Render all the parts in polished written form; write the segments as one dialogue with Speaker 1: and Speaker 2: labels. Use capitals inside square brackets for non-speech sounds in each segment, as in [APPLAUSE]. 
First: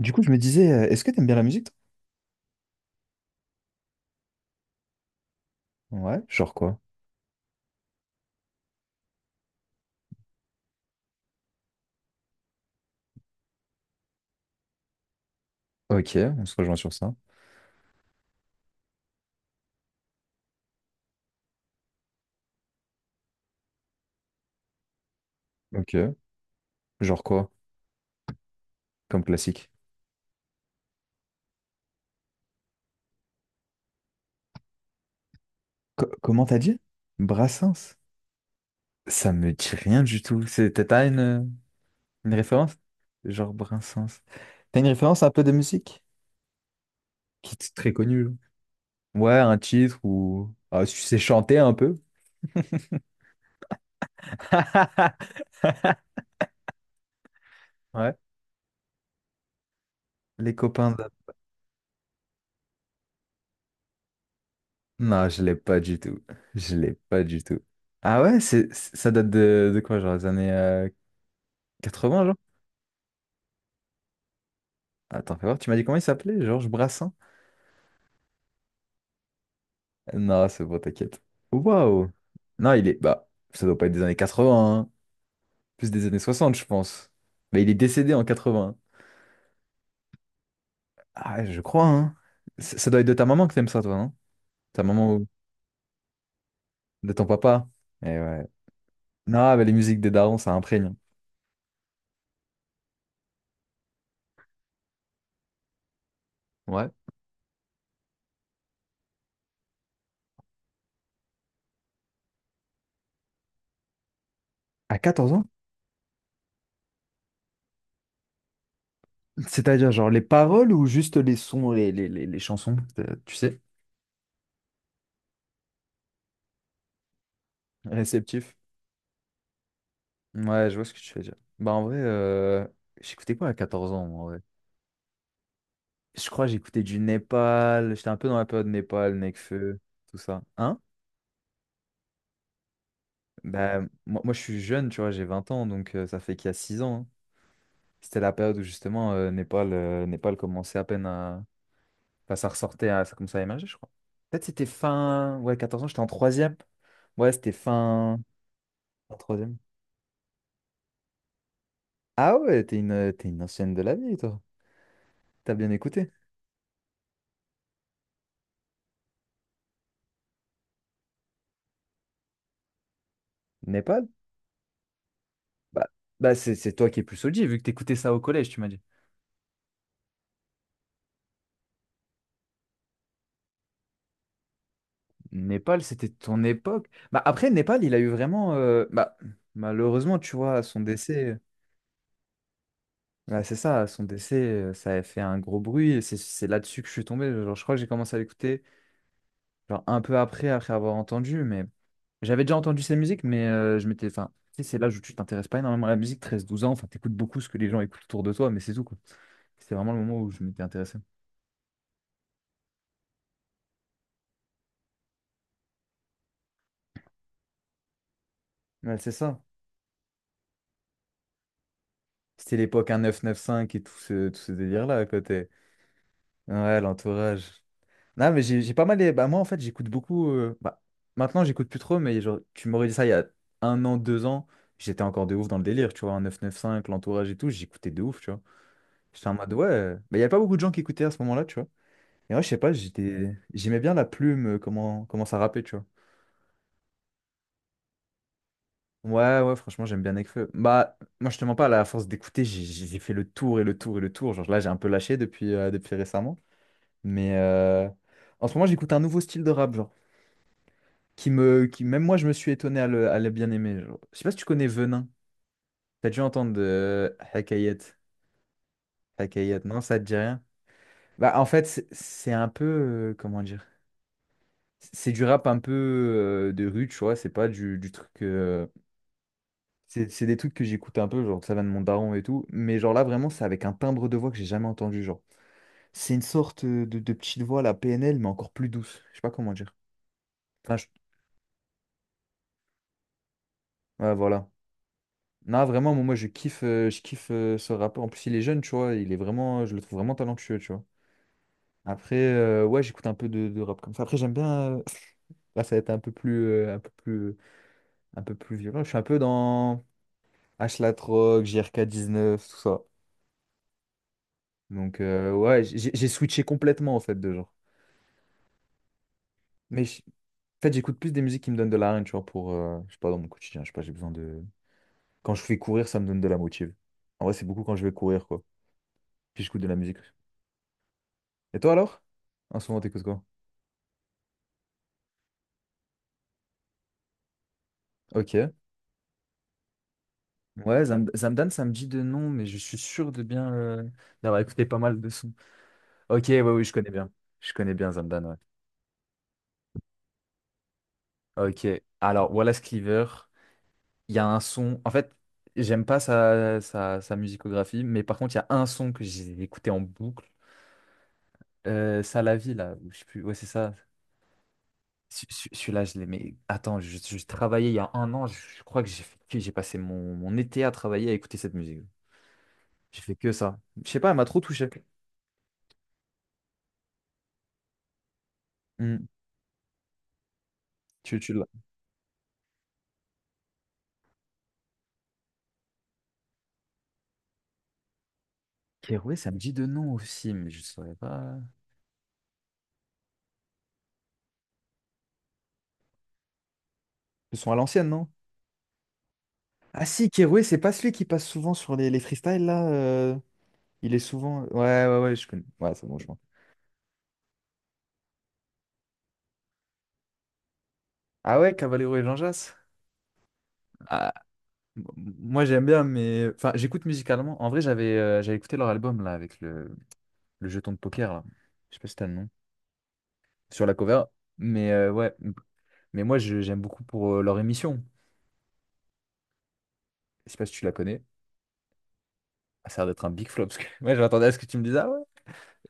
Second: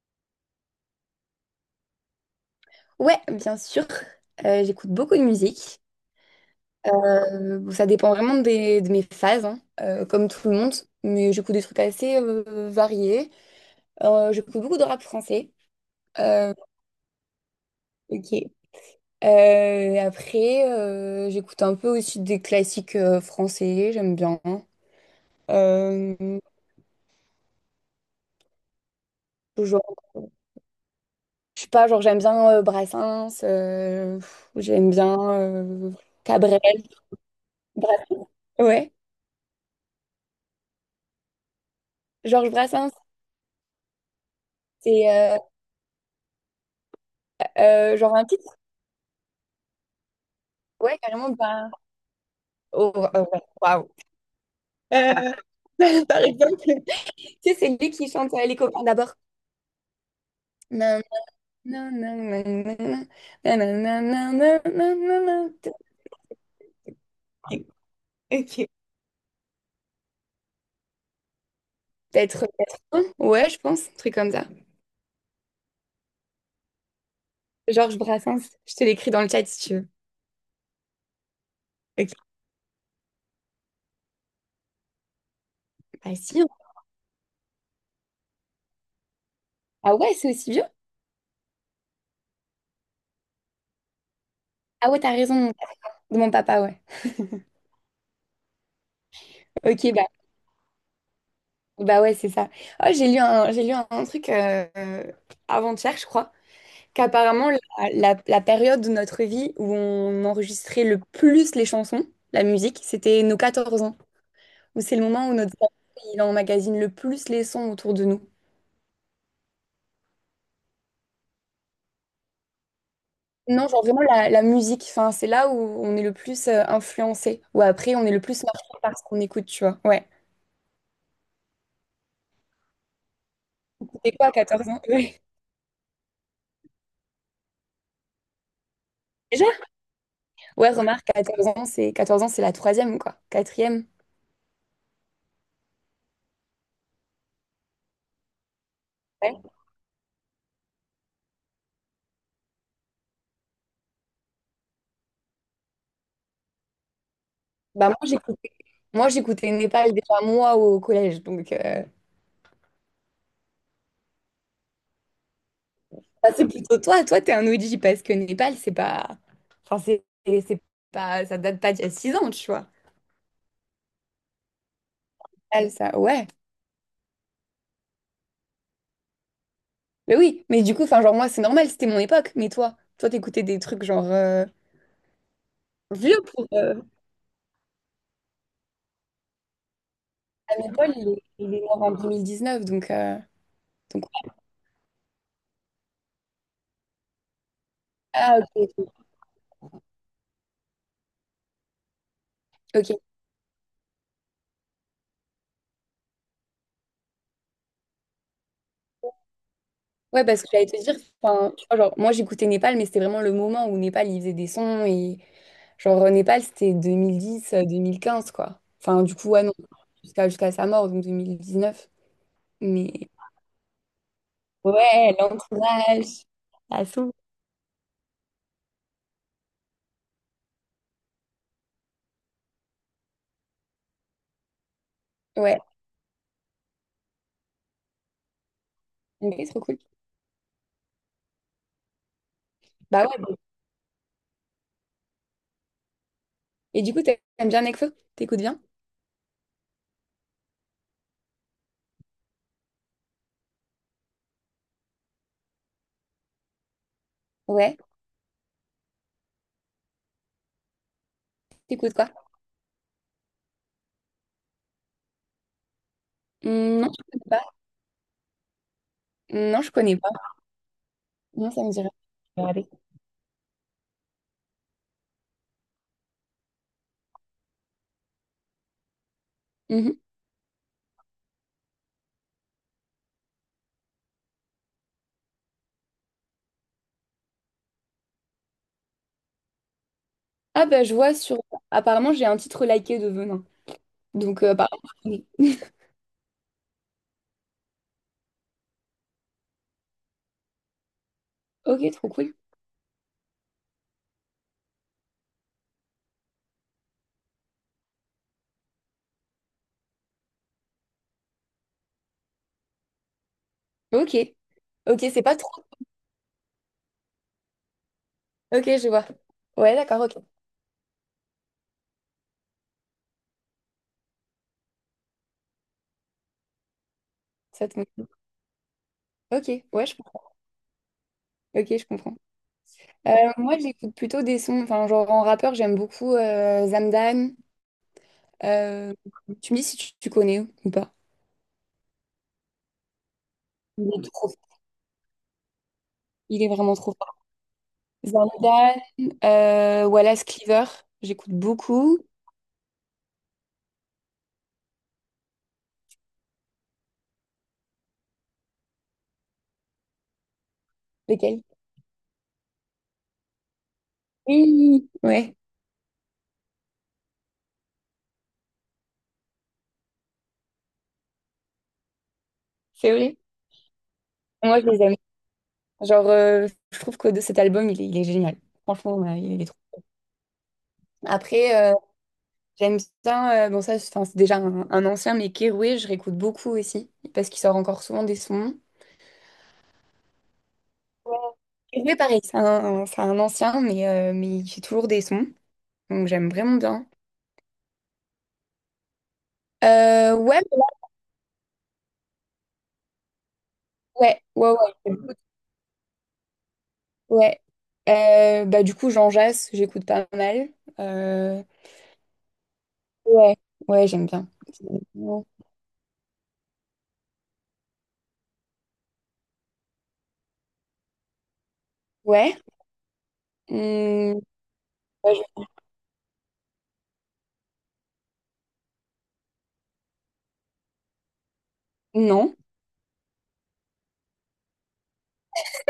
Speaker 1: Du coup, je me disais, est-ce que t'aimes bien la musique,
Speaker 2: Ouais, bien sûr. J'écoute beaucoup de musique.
Speaker 1: toi? Ouais. Genre quoi?
Speaker 2: Bon, ça dépend vraiment de mes phases, hein, comme tout le monde. Mais j'écoute des trucs assez variés. J'écoute beaucoup de rap français.
Speaker 1: Ok, on
Speaker 2: Euh,
Speaker 1: se rejoint sur ça.
Speaker 2: ok. Après, j'écoute un peu aussi des classiques français. J'aime bien.
Speaker 1: Ok.
Speaker 2: Euh,
Speaker 1: Genre quoi? Comme classique.
Speaker 2: genre, je sais pas, genre j'aime bien Brassens. J'aime bien
Speaker 1: Comment t'as
Speaker 2: Cabrel.
Speaker 1: dit? Brassens?
Speaker 2: Bra- ouais.
Speaker 1: Ça me dit rien du tout. T'as une
Speaker 2: Georges
Speaker 1: référence?
Speaker 2: Brassens.
Speaker 1: Genre Brassens. T'as une
Speaker 2: C'est
Speaker 1: référence un peu de musique? Qui est très
Speaker 2: Genre
Speaker 1: connue,
Speaker 2: un
Speaker 1: là.
Speaker 2: petit.
Speaker 1: Ouais, un titre ou... Ah, tu
Speaker 2: Ouais,
Speaker 1: sais
Speaker 2: carrément,
Speaker 1: chanter
Speaker 2: bah,
Speaker 1: un peu?
Speaker 2: oh, oh, ouais, waouh. Euh,
Speaker 1: [LAUGHS]
Speaker 2: [LAUGHS] Par exemple, tu sais, c'est lui qui
Speaker 1: Ouais.
Speaker 2: chante Les copains d'abord.
Speaker 1: Les copains
Speaker 2: Nan,
Speaker 1: de...
Speaker 2: nan, nan, nan, nan, nan, nan, nan, nan, nan, nan,
Speaker 1: Non, je l'ai
Speaker 2: nan.
Speaker 1: pas du tout. Je l'ai pas du tout. Ah ouais,
Speaker 2: Ok.
Speaker 1: c'est, ça date de quoi? Genre les années 80, genre?
Speaker 2: Peut-être, peut-être un. Ouais, je pense, un truc comme ça.
Speaker 1: Attends, fais voir, tu m'as dit comment il s'appelait? Georges Brassens?
Speaker 2: Georges Brassens, je te l'écris dans le chat si tu veux.
Speaker 1: Non, c'est bon, t'inquiète.
Speaker 2: Ok.
Speaker 1: Waouh! Non, il est. Bah, ça doit pas être des années 80, hein. Plus des
Speaker 2: Ah
Speaker 1: années
Speaker 2: si, hein.
Speaker 1: 60, je pense. Mais il est décédé en 80.
Speaker 2: Ah ouais, c'est aussi vieux?
Speaker 1: Ah, je crois, hein. Ça doit être de ta maman que t'aimes ça, toi, non? Ta
Speaker 2: Ah ouais, t'as
Speaker 1: maman ou
Speaker 2: raison, de mon papa, ouais.
Speaker 1: de ton papa? Eh ouais. Non, mais les
Speaker 2: Ok,
Speaker 1: musiques
Speaker 2: bah,
Speaker 1: des darons, ça imprègne.
Speaker 2: bah ouais, c'est ça. Oh, j'ai lu un truc avant-hier, je crois.
Speaker 1: Ouais.
Speaker 2: Qu'apparemment, la période de notre vie où on enregistrait le plus les chansons, la musique, c'était nos 14 ans, où c'est
Speaker 1: À
Speaker 2: le moment
Speaker 1: 14
Speaker 2: où
Speaker 1: ans?
Speaker 2: notre cerveau, il emmagasine le plus les sons autour de nous.
Speaker 1: C'est-à-dire, genre, les paroles ou juste les sons, les chansons, tu sais?
Speaker 2: Non, genre vraiment la musique, enfin, c'est là où on est le plus influencé, ou après on est le plus
Speaker 1: Réceptif.
Speaker 2: marqué par ce qu'on écoute, tu vois. Ouais.
Speaker 1: Ouais, je vois ce que tu veux dire. Bah, en vrai, j'écoutais quoi à 14 ans,
Speaker 2: C'était
Speaker 1: moi, en
Speaker 2: quoi, à
Speaker 1: vrai.
Speaker 2: 14 ans? Ouais.
Speaker 1: Je crois que j'écoutais du Népal. J'étais un peu dans la période Népal,
Speaker 2: Déjà?
Speaker 1: Nekfeu, tout ça.
Speaker 2: Ouais,
Speaker 1: Hein?
Speaker 2: remarque, 14 ans, c'est la troisième, quoi.
Speaker 1: Bah,
Speaker 2: Quatrième.
Speaker 1: moi, moi, je suis jeune, tu vois, j'ai 20 ans, donc ça fait qu'il y a 6 ans, hein. C'était la période où justement
Speaker 2: Ouais.
Speaker 1: Népal, Népal commençait à peine à. Enfin, ça ressortait, à... ça commençait à émerger, je crois. Peut-être c'était fin. Ouais, 14 ans, j'étais en troisième. Ouais, c'était
Speaker 2: Bah moi
Speaker 1: fin.
Speaker 2: j'écoutais moi
Speaker 1: En
Speaker 2: j'écoutais
Speaker 1: troisième.
Speaker 2: Népal déjà moi au collège, donc.
Speaker 1: Ah ouais, t'es une ancienne de la vie, toi. T'as bien écouté.
Speaker 2: Bah, c'est plutôt toi, toi t'es un OG parce que Népal c'est pas, enfin c'est pas, ça date pas d'il y a 6 ans, tu vois.
Speaker 1: Népal?
Speaker 2: Népal,
Speaker 1: Bah,
Speaker 2: ça, ouais.
Speaker 1: bah c'est toi qui es plus OG, vu que t'écoutais ça au collège, tu m'as dit.
Speaker 2: Mais oui, mais du coup, enfin genre moi c'est normal, c'était mon époque, mais toi t'écoutais des trucs genre euh,
Speaker 1: Népal, c'était
Speaker 2: vieux
Speaker 1: ton
Speaker 2: pour euh,
Speaker 1: époque. Bah, après, Népal, il a eu vraiment. Malheureusement, tu vois,
Speaker 2: à
Speaker 1: à son
Speaker 2: Népal,
Speaker 1: décès.
Speaker 2: il est mort en 2019, donc euh,
Speaker 1: Ouais, c'est ça, à son
Speaker 2: donc
Speaker 1: décès, ça a fait un gros bruit. Et c'est là-dessus que je suis tombé. Genre, je crois que j'ai commencé à
Speaker 2: ah, ok,
Speaker 1: l'écouter
Speaker 2: ok.
Speaker 1: genre, un peu après, après avoir entendu. Mais j'avais déjà entendu ses
Speaker 2: Ok.
Speaker 1: musiques, mais je m'étais. Enfin, tu sais, c'est l'âge où tu t'intéresses pas énormément à la musique, 13, 12 ans. Enfin, t'écoutes beaucoup ce que les gens écoutent autour de toi, mais c'est tout, quoi. C'était vraiment le moment
Speaker 2: Ouais,
Speaker 1: où
Speaker 2: parce
Speaker 1: je
Speaker 2: que
Speaker 1: m'étais
Speaker 2: j'allais te dire,
Speaker 1: intéressé.
Speaker 2: enfin tu vois genre moi j'écoutais Népal, mais c'était vraiment le moment où Népal il faisait des sons et Népal c'était 2010, 2015 quoi.
Speaker 1: Ouais,
Speaker 2: Enfin
Speaker 1: c'est
Speaker 2: du coup
Speaker 1: ça.
Speaker 2: ouais non jusqu'à sa mort donc 2019.
Speaker 1: C'était l'époque
Speaker 2: Mais
Speaker 1: 1995 et tout ce délire-là, à
Speaker 2: ouais,
Speaker 1: côté.
Speaker 2: l'entourage.
Speaker 1: Ouais,
Speaker 2: À son.
Speaker 1: l'entourage. Non, mais j'ai pas mal. Bah, moi, en fait, j'écoute beaucoup. Bah, maintenant, j'écoute plus trop, mais genre, tu m'aurais dit ça il y a 1 an, 2 ans, j'étais encore de ouf dans
Speaker 2: Ouais,
Speaker 1: le délire, tu vois, 1995 l'entourage et tout, j'écoutais de ouf, tu vois. J'étais en
Speaker 2: mais c'est
Speaker 1: mode,
Speaker 2: trop
Speaker 1: ouais.
Speaker 2: cool.
Speaker 1: Bah il y a pas beaucoup de gens qui écoutaient à ce moment-là, tu vois. Et moi, je sais pas,
Speaker 2: Bah ouais,
Speaker 1: j'étais...
Speaker 2: bon.
Speaker 1: j'aimais bien la plume, comment... comment ça rappait, tu vois.
Speaker 2: Et du coup, t'aimes bien Nekfeu? T'écoutes bien?
Speaker 1: Ouais, ouais, franchement, j'aime bien Nekfeu. Bah, moi, je te mens pas, là, à force d'écouter, j'ai fait le tour et le tour et le tour. Genre, là, j'ai un peu lâché depuis, depuis récemment. Mais
Speaker 2: Ouais.
Speaker 1: en ce moment, j'écoute un nouveau style de rap, genre. Qui me, qui,
Speaker 2: T'écoutes
Speaker 1: même
Speaker 2: quoi?
Speaker 1: moi, je me suis étonné à le bien aimer, genre. Je sais pas si tu connais Venin. T'as dû entendre
Speaker 2: Hmm, non, je
Speaker 1: de
Speaker 2: connais pas.
Speaker 1: Hakayet.
Speaker 2: Mmh,
Speaker 1: Hakayet,
Speaker 2: non, je
Speaker 1: non,
Speaker 2: connais
Speaker 1: ça te
Speaker 2: pas.
Speaker 1: dit rien? Bah, en
Speaker 2: Non, ça
Speaker 1: fait,
Speaker 2: me
Speaker 1: c'est
Speaker 2: dirait.
Speaker 1: c'est un peu,
Speaker 2: Regardez.
Speaker 1: comment dire? C'est du rap un peu de rue, tu vois. C'est pas du, du truc.
Speaker 2: Mhm.
Speaker 1: C'est des trucs que j'écoute un peu, genre ça va de mon daron et tout. Mais genre là, vraiment, c'est avec un timbre de voix que j'ai jamais entendu, genre. C'est une sorte de petite voix, la PNL, mais encore plus douce. Je sais pas comment dire.
Speaker 2: Ah
Speaker 1: Enfin,
Speaker 2: bah
Speaker 1: je-
Speaker 2: je vois sur... Apparemment, j'ai un titre liké de Venin.
Speaker 1: ouais,
Speaker 2: Donc,
Speaker 1: voilà.
Speaker 2: apparemment, je connais.
Speaker 1: Non, vraiment, moi, moi, je kiffe ce rappeur. En plus, il est jeune, tu vois. Il est vraiment, je le trouve vraiment talentueux, tu vois.
Speaker 2: Ok, trop
Speaker 1: Après,
Speaker 2: cool.
Speaker 1: ouais, j'écoute un peu de rap comme ça. Après, j'aime bien. [LAUGHS] Là, ça va être un peu plus, un peu plus, un peu plus violent. Je suis un peu dans H La Troc, JRK19, tout ça.
Speaker 2: Ok.
Speaker 1: Donc,
Speaker 2: Ok, c'est pas
Speaker 1: ouais,
Speaker 2: trop.
Speaker 1: j'ai switché complètement, en fait, de genre.
Speaker 2: Ok, je vois. Ouais,
Speaker 1: Mais
Speaker 2: d'accord,
Speaker 1: en
Speaker 2: ok.
Speaker 1: fait, j'écoute plus des musiques qui me donnent de la rime, tu vois, pour, je sais pas, dans mon quotidien. Je sais pas, j'ai besoin de. Quand je fais courir, ça me donne de la motive. En vrai, c'est beaucoup
Speaker 2: Ça
Speaker 1: quand
Speaker 2: te
Speaker 1: je vais
Speaker 2: motive.
Speaker 1: courir, quoi. Puis
Speaker 2: Ok,
Speaker 1: j'écoute de la
Speaker 2: ouais, je
Speaker 1: musique.
Speaker 2: comprends.
Speaker 1: Et
Speaker 2: Ok,
Speaker 1: toi,
Speaker 2: je
Speaker 1: alors?
Speaker 2: comprends.
Speaker 1: En ce moment, t'écoutes
Speaker 2: Euh,
Speaker 1: quoi?
Speaker 2: Moi, j'écoute plutôt des sons. Enfin, genre en rappeur, j'aime beaucoup Zamdan.
Speaker 1: Ok.
Speaker 2: Euh, Tu me dis si tu connais ou
Speaker 1: Ouais,
Speaker 2: pas.
Speaker 1: Zamdan, ça me dit de nom, mais je suis sûr de bien
Speaker 2: Il est trop
Speaker 1: d'avoir
Speaker 2: fort.
Speaker 1: écouté pas mal de sons. Ok, ouais,
Speaker 2: Il est
Speaker 1: oui, je
Speaker 2: vraiment
Speaker 1: connais
Speaker 2: trop
Speaker 1: bien.
Speaker 2: fort.
Speaker 1: Je connais bien Zamdan,
Speaker 2: Van
Speaker 1: ouais.
Speaker 2: Damme, Wallace Cleaver, j'écoute
Speaker 1: Ok.
Speaker 2: beaucoup.
Speaker 1: Alors, Wallace Cleaver, il y a un son. En fait, j'aime pas sa musicographie, mais par contre, il y a un son que j'ai écouté en boucle.
Speaker 2: Lesquels?
Speaker 1: Ça la vie, là. Ou je sais plus. Ouais, c'est ça.
Speaker 2: Oui, ouais,
Speaker 1: Celui-là, je l'ai. Mais attends, je travaillais il y a 1 an. Je crois que j'ai fait- que j'ai passé mon, mon été à travailler à écouter cette musique.
Speaker 2: c'est
Speaker 1: J'ai fait
Speaker 2: vrai.
Speaker 1: que ça. Je sais pas, elle m'a trop
Speaker 2: Moi, je
Speaker 1: touché.
Speaker 2: les aime. Genre, euh, je trouve que de cet album, il est génial. Franchement,
Speaker 1: Hmm.
Speaker 2: ouais, il est trop.
Speaker 1: Tu, tu.
Speaker 2: Après, j'aime bien, c'est déjà un ancien, mais Keroué, je réécoute beaucoup aussi, parce qu'il sort encore souvent des sons.
Speaker 1: Keroué, ça me dit de nom aussi, mais je saurais
Speaker 2: Ouais.
Speaker 1: pas.
Speaker 2: Keroué, pareil, c'est un ancien, mais il fait toujours des sons. Donc, j'aime vraiment bien.
Speaker 1: Ils sont à l'ancienne, non? Ah si,
Speaker 2: Euh, ouais,
Speaker 1: Keroué, c'est pas celui qui passe souvent sur les freestyles, là. Il est
Speaker 2: ouais,
Speaker 1: souvent...
Speaker 2: ouais, ouais,
Speaker 1: Ouais, ouais, ouais,
Speaker 2: j'écoute,
Speaker 1: je connais. Ouais, c'est bon, je vois.
Speaker 2: ouais. Du coup, Jean Jass, j'écoute pas mal.
Speaker 1: Ah
Speaker 2: Euh,
Speaker 1: ouais, Cavallero et Jean Jass?
Speaker 2: ouais, ouais, j'aime
Speaker 1: Ah,
Speaker 2: bien.
Speaker 1: m- moi j'aime bien, mais enfin j'écoute musicalement. En vrai, j'avais écouté leur album là avec le jeton de poker là. Je sais pas si t'as le nom
Speaker 2: Ouais,
Speaker 1: sur la cover,
Speaker 2: hum,
Speaker 1: mais ouais.
Speaker 2: ouais, je...
Speaker 1: Mais moi j'aime beaucoup pour leur émission. Je sais pas si tu la connais.
Speaker 2: Non.
Speaker 1: Ah, ça a l'air d'être un big flop parce que [LAUGHS] moi je m'attendais à ce que tu me dises. Ah ouais.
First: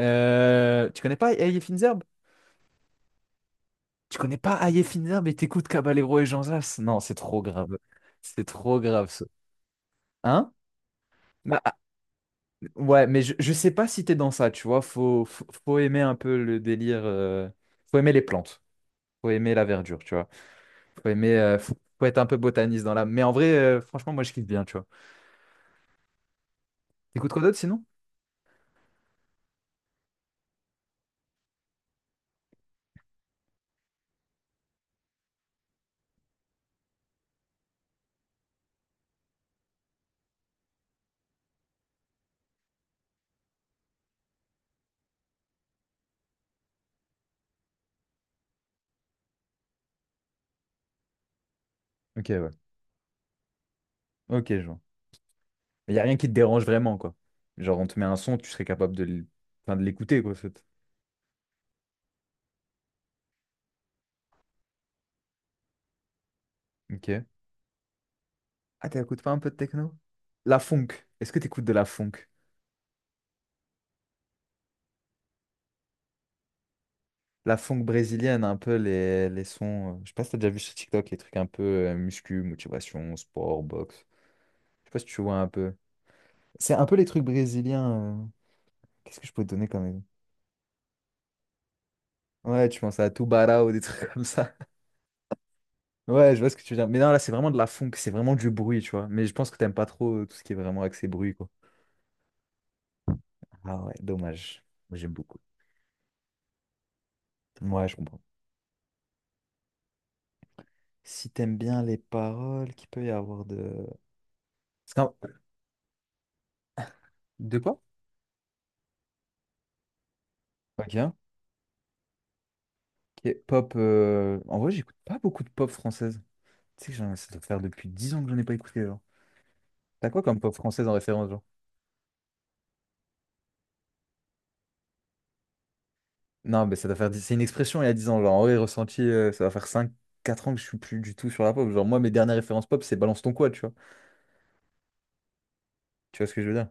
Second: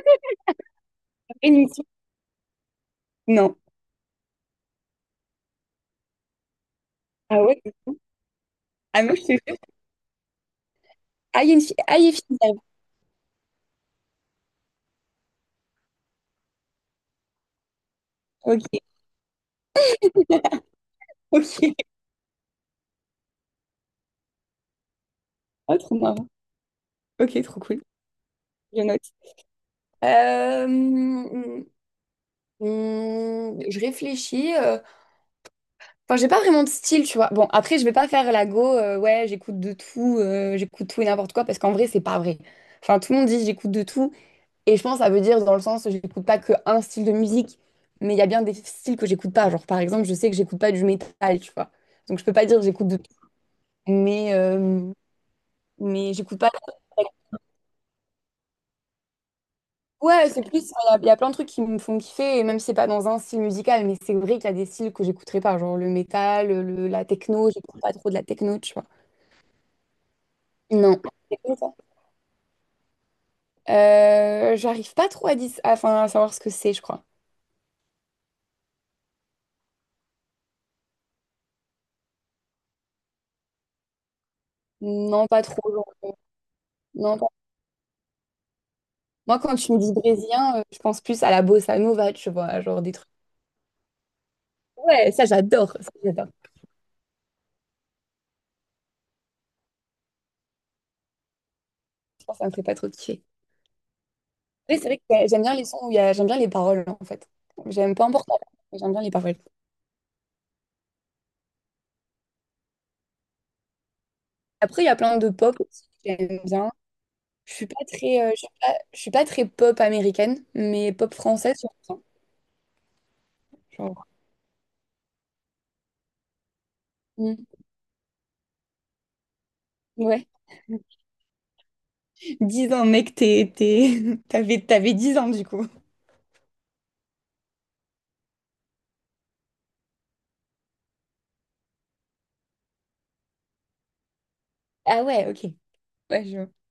Speaker 1: Tu connais pas
Speaker 2: Après,
Speaker 1: Hey
Speaker 2: une fille...
Speaker 1: Finzer.
Speaker 2: Non.
Speaker 1: Tu connais pas Ayefina, mais t'écoutes Caballero et Jean Zas? Non, c'est
Speaker 2: Ah
Speaker 1: trop
Speaker 2: ouais?
Speaker 1: grave. C'est trop
Speaker 2: Ah
Speaker 1: grave,
Speaker 2: non, je
Speaker 1: ça.
Speaker 2: te jure.
Speaker 1: Hein?
Speaker 2: Ah, il y a
Speaker 1: Bah,
Speaker 2: une
Speaker 1: ah,
Speaker 2: fille. Ah, il y a une fille derrière.
Speaker 1: ouais, mais je sais pas si t'es dans ça, tu vois. Faut aimer un peu le délire. Faut aimer les
Speaker 2: Ok,
Speaker 1: plantes.
Speaker 2: ok.
Speaker 1: Faut aimer la verdure, tu vois. Faut aimer. euh, Faut,
Speaker 2: [LAUGHS]
Speaker 1: faut être un peu botaniste dans l'âme. Mais en vrai, franchement, moi, je kiffe bien, tu vois.
Speaker 2: Oh, trop marrant.
Speaker 1: T'écoutes
Speaker 2: Ok,
Speaker 1: quoi d'autre
Speaker 2: trop
Speaker 1: sinon?
Speaker 2: cool. Je note. Euh, hum, je réfléchis. Enfin, j'ai pas vraiment de style, tu vois. Bon, après, je vais pas faire la go, ouais, j'écoute de tout, j'écoute tout et n'importe quoi, parce qu'en vrai, c'est pas vrai. Enfin, tout le monde dit j'écoute de tout, et je pense que ça veut dire dans le sens, j'écoute pas que un style de musique, mais il y a bien des styles que j'écoute pas. Genre, par exemple, je sais que j'écoute pas du métal, tu vois. Donc, je
Speaker 1: Ok,
Speaker 2: peux pas
Speaker 1: ouais.
Speaker 2: dire j'écoute de tout, mais,
Speaker 1: Ok, je vois.
Speaker 2: euh,
Speaker 1: Il n'y a
Speaker 2: mais
Speaker 1: rien qui te
Speaker 2: j'écoute pas.
Speaker 1: dérange vraiment, quoi. Genre, on te met un son, tu serais capable de enfin, de l'écouter,
Speaker 2: Ouais,
Speaker 1: quoi.
Speaker 2: c'est plus, il y a plein de trucs qui me font kiffer, et même si c'est pas dans un style musical, mais c'est vrai qu'il y a des styles que j'écouterai pas, genre le métal, la
Speaker 1: Ok.
Speaker 2: techno, j'écoute pas trop de la techno, tu vois.
Speaker 1: Ah, t'écoutes pas un peu de techno? La funk.
Speaker 2: Non.
Speaker 1: Est-ce que t'écoutes de la funk?
Speaker 2: J'arrive pas trop à, enfin, à savoir ce que c'est, je crois.
Speaker 1: La funk brésilienne, un peu les sons. Je sais pas si t'as déjà vu sur TikTok les trucs un peu muscu, motivation, sport, boxe. Je sais pas si tu
Speaker 2: Non,
Speaker 1: vois
Speaker 2: pas
Speaker 1: un
Speaker 2: trop,
Speaker 1: peu.
Speaker 2: genre.
Speaker 1: C'est un peu les
Speaker 2: Non,
Speaker 1: trucs
Speaker 2: pas...
Speaker 1: brésiliens. Qu'est-ce que je
Speaker 2: Moi,
Speaker 1: peux te
Speaker 2: quand
Speaker 1: donner
Speaker 2: tu me
Speaker 1: comme
Speaker 2: dis
Speaker 1: exemple?
Speaker 2: brésilien, je pense plus à la bossa nova, tu vois,
Speaker 1: Ouais, tu
Speaker 2: genre des
Speaker 1: penses
Speaker 2: trucs.
Speaker 1: à Tubarão ou des trucs [LAUGHS] comme ça.
Speaker 2: Ouais, ça j'adore, ça j'adore.
Speaker 1: Ouais, je vois ce que tu veux dire. Mais non, là, c'est vraiment de la funk, c'est vraiment du bruit, tu vois. Mais je pense que t'aimes pas trop tout ce qui est vraiment axé bruit, quoi.
Speaker 2: Je pense que ça me fait pas trop kiffer.
Speaker 1: Ah ouais, dommage.
Speaker 2: Mais c'est
Speaker 1: Moi,
Speaker 2: vrai
Speaker 1: j'aime
Speaker 2: que
Speaker 1: beaucoup.
Speaker 2: j'aime bien les sons où il y a... j'aime bien les paroles, en fait.
Speaker 1: Ouais,
Speaker 2: J'aime
Speaker 1: je
Speaker 2: pas
Speaker 1: comprends.
Speaker 2: importe, la langue, mais j'aime bien les paroles.
Speaker 1: Si t'aimes bien les paroles, qu'il peut y avoir de...
Speaker 2: Après, il y a
Speaker 1: C'est un-
Speaker 2: plein de pop aussi que j'aime bien. Je
Speaker 1: De
Speaker 2: suis
Speaker 1: quoi?
Speaker 2: pas très, je suis pas très pop américaine, mais pop
Speaker 1: Ok.
Speaker 2: française, j'aime bien.
Speaker 1: Ok, pop.
Speaker 2: Genre,
Speaker 1: En vrai, j'écoute pas beaucoup de pop française. Tu sais que ça doit
Speaker 2: mm,
Speaker 1: faire depuis 10 ans que j'en ai pas écouté, genre. T'as quoi
Speaker 2: ouais.
Speaker 1: comme pop française en référence, genre?
Speaker 2: Dix ans, mec, t'es... [LAUGHS] T'avais 10 ans, du coup.
Speaker 1: Non, mais ça doit faire. C'est une expression il y a 10 ans. Genre, en vrai, ressenti, ça va faire 5, 4 ans que je suis plus du tout sur la pop. Genre, moi, mes dernières références pop, c'est Balance ton quoi, tu vois.
Speaker 2: Ah ouais, ok.
Speaker 1: Tu
Speaker 2: Ouais,
Speaker 1: vois ce
Speaker 2: je
Speaker 1: que je
Speaker 2: vois.
Speaker 1: veux dire?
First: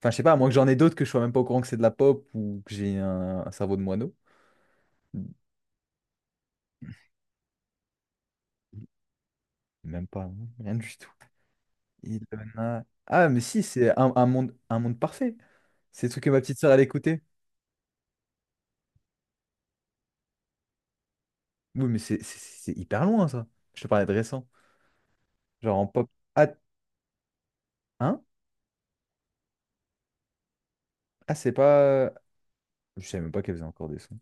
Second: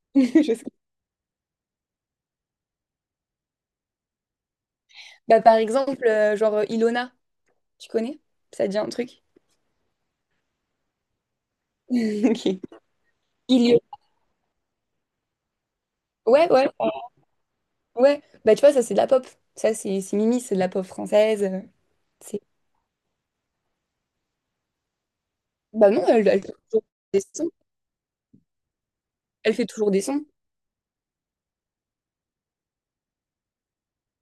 Speaker 1: Enfin, je sais pas, à
Speaker 2: [LAUGHS]
Speaker 1: moins
Speaker 2: Je
Speaker 1: que
Speaker 2: sais.
Speaker 1: j'en ai d'autres que je sois même pas au courant que c'est de la pop ou que j'ai un cerveau de moineau.
Speaker 2: Bah, par exemple, Ilona, tu connais? Ça te dit un truc? [LAUGHS]
Speaker 1: Même pas, hein, rien du tout. Il.
Speaker 2: Ok.
Speaker 1: Ah, mais si,
Speaker 2: Il...
Speaker 1: c'est un monde parfait. C'est le truc que ma
Speaker 2: Ouais,
Speaker 1: petite
Speaker 2: ouais,
Speaker 1: sœur, elle écoutait.
Speaker 2: ouais. Bah, tu vois, ça, c'est de la pop. Ça, c'est Mimi, c'est de la pop française.
Speaker 1: Oui, mais
Speaker 2: C'est...
Speaker 1: c'est hyper loin, ça. Je te parlais de récent. Genre en
Speaker 2: Bah, non,
Speaker 1: pop.
Speaker 2: elle
Speaker 1: Ah,
Speaker 2: fait toujours des sons.
Speaker 1: hein?
Speaker 2: Elle fait toujours des sons.
Speaker 1: Ah, c'est pas. Je savais même pas qu'elle faisait encore des sons.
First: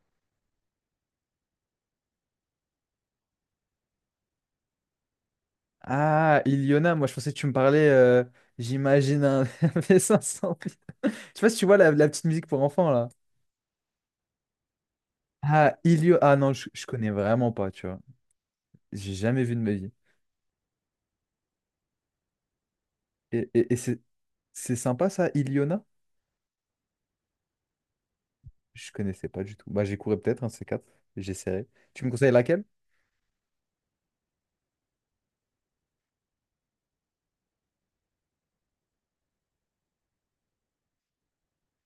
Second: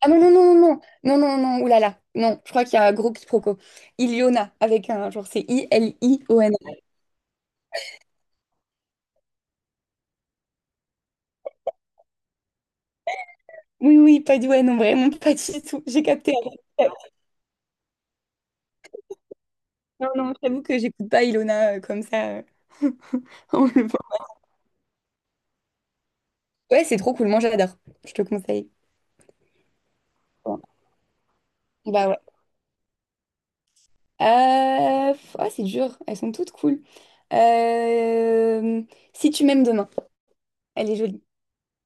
Speaker 2: Ah non, non, non, non, non, non, non, non, oulala. Non, je crois qu'il y a un gros quiproquo. Iliona, avec un genre, c'est
Speaker 1: Ah,
Speaker 2: I-L-I-O-N.
Speaker 1: Iliona, moi je pensais que tu me parlais, j'imagine un [LAUGHS] v cinq cents. Je sais pas si tu vois la, la petite musique pour enfants là.
Speaker 2: Oui, oui, pas du... Ouais, non, vraiment, pas du
Speaker 1: Ah,
Speaker 2: tout. J'ai capté.
Speaker 1: Ah non, je connais vraiment pas, tu vois. J'ai jamais vu de ma vie.
Speaker 2: Non, non, j'avoue que j'écoute pas Ilona comme ça, [LAUGHS] en
Speaker 1: Et
Speaker 2: le voit.
Speaker 1: c'est sympa ça, Iliona?
Speaker 2: Ouais, c'est trop cool. Moi, j'adore. Je te conseille.
Speaker 1: Je connaissais pas du tout. Bah j'écouterai peut-être un de
Speaker 2: Ouais.
Speaker 1: ces quatre. J'essaierai. Tu
Speaker 2: Bah
Speaker 1: me
Speaker 2: ouais.
Speaker 1: conseilles laquelle?
Speaker 2: C'est dur. Elles sont toutes cool. Euh, Si tu m'aimes demain. Elle est jolie.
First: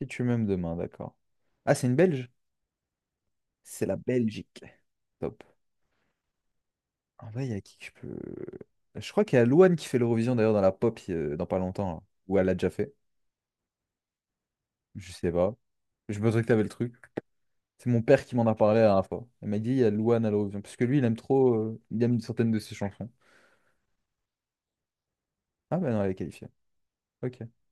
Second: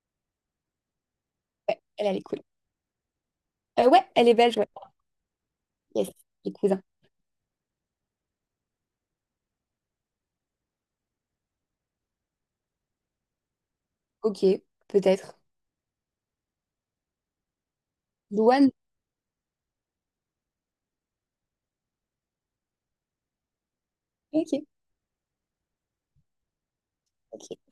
Speaker 1: Et tu m'aimes demain, d'accord. Ah,
Speaker 2: Ouais,
Speaker 1: c'est une
Speaker 2: elle est
Speaker 1: Belge?
Speaker 2: cool.
Speaker 1: C'est la
Speaker 2: Ouais, elle est belge.
Speaker 1: Belgique.
Speaker 2: Ouais.
Speaker 1: Top.
Speaker 2: Yes, les cousins.
Speaker 1: En vrai, il y a qui que je peux... Je crois qu'il y a Louane qui fait l'Eurovision d'ailleurs dans la pop dans pas longtemps, là. Ou elle l'a déjà fait.
Speaker 2: Ok,
Speaker 1: Je sais
Speaker 2: peut-être.
Speaker 1: pas. Je pensais que t'avais le truc. C'est mon père qui m'en a
Speaker 2: Douane.
Speaker 1: parlé la dernière fois. Il m'a dit, il y a Louane à l'horizon. Parce que lui, il aime trop, il aime certaines de ses chansons.
Speaker 2: Ok,
Speaker 1: Ah ben non, elle est qualifiée. Ok.
Speaker 2: ok.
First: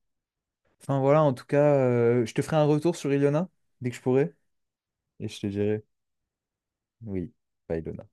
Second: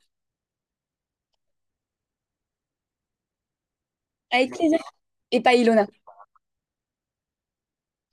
Speaker 1: Enfin voilà, en tout cas, je te ferai un retour sur Ilona, dès que je pourrai.
Speaker 2: Avec plaisir.
Speaker 1: Et je
Speaker 2: Et
Speaker 1: te
Speaker 2: pas
Speaker 1: dirai,
Speaker 2: Ilona.
Speaker 1: oui, pas Ilona.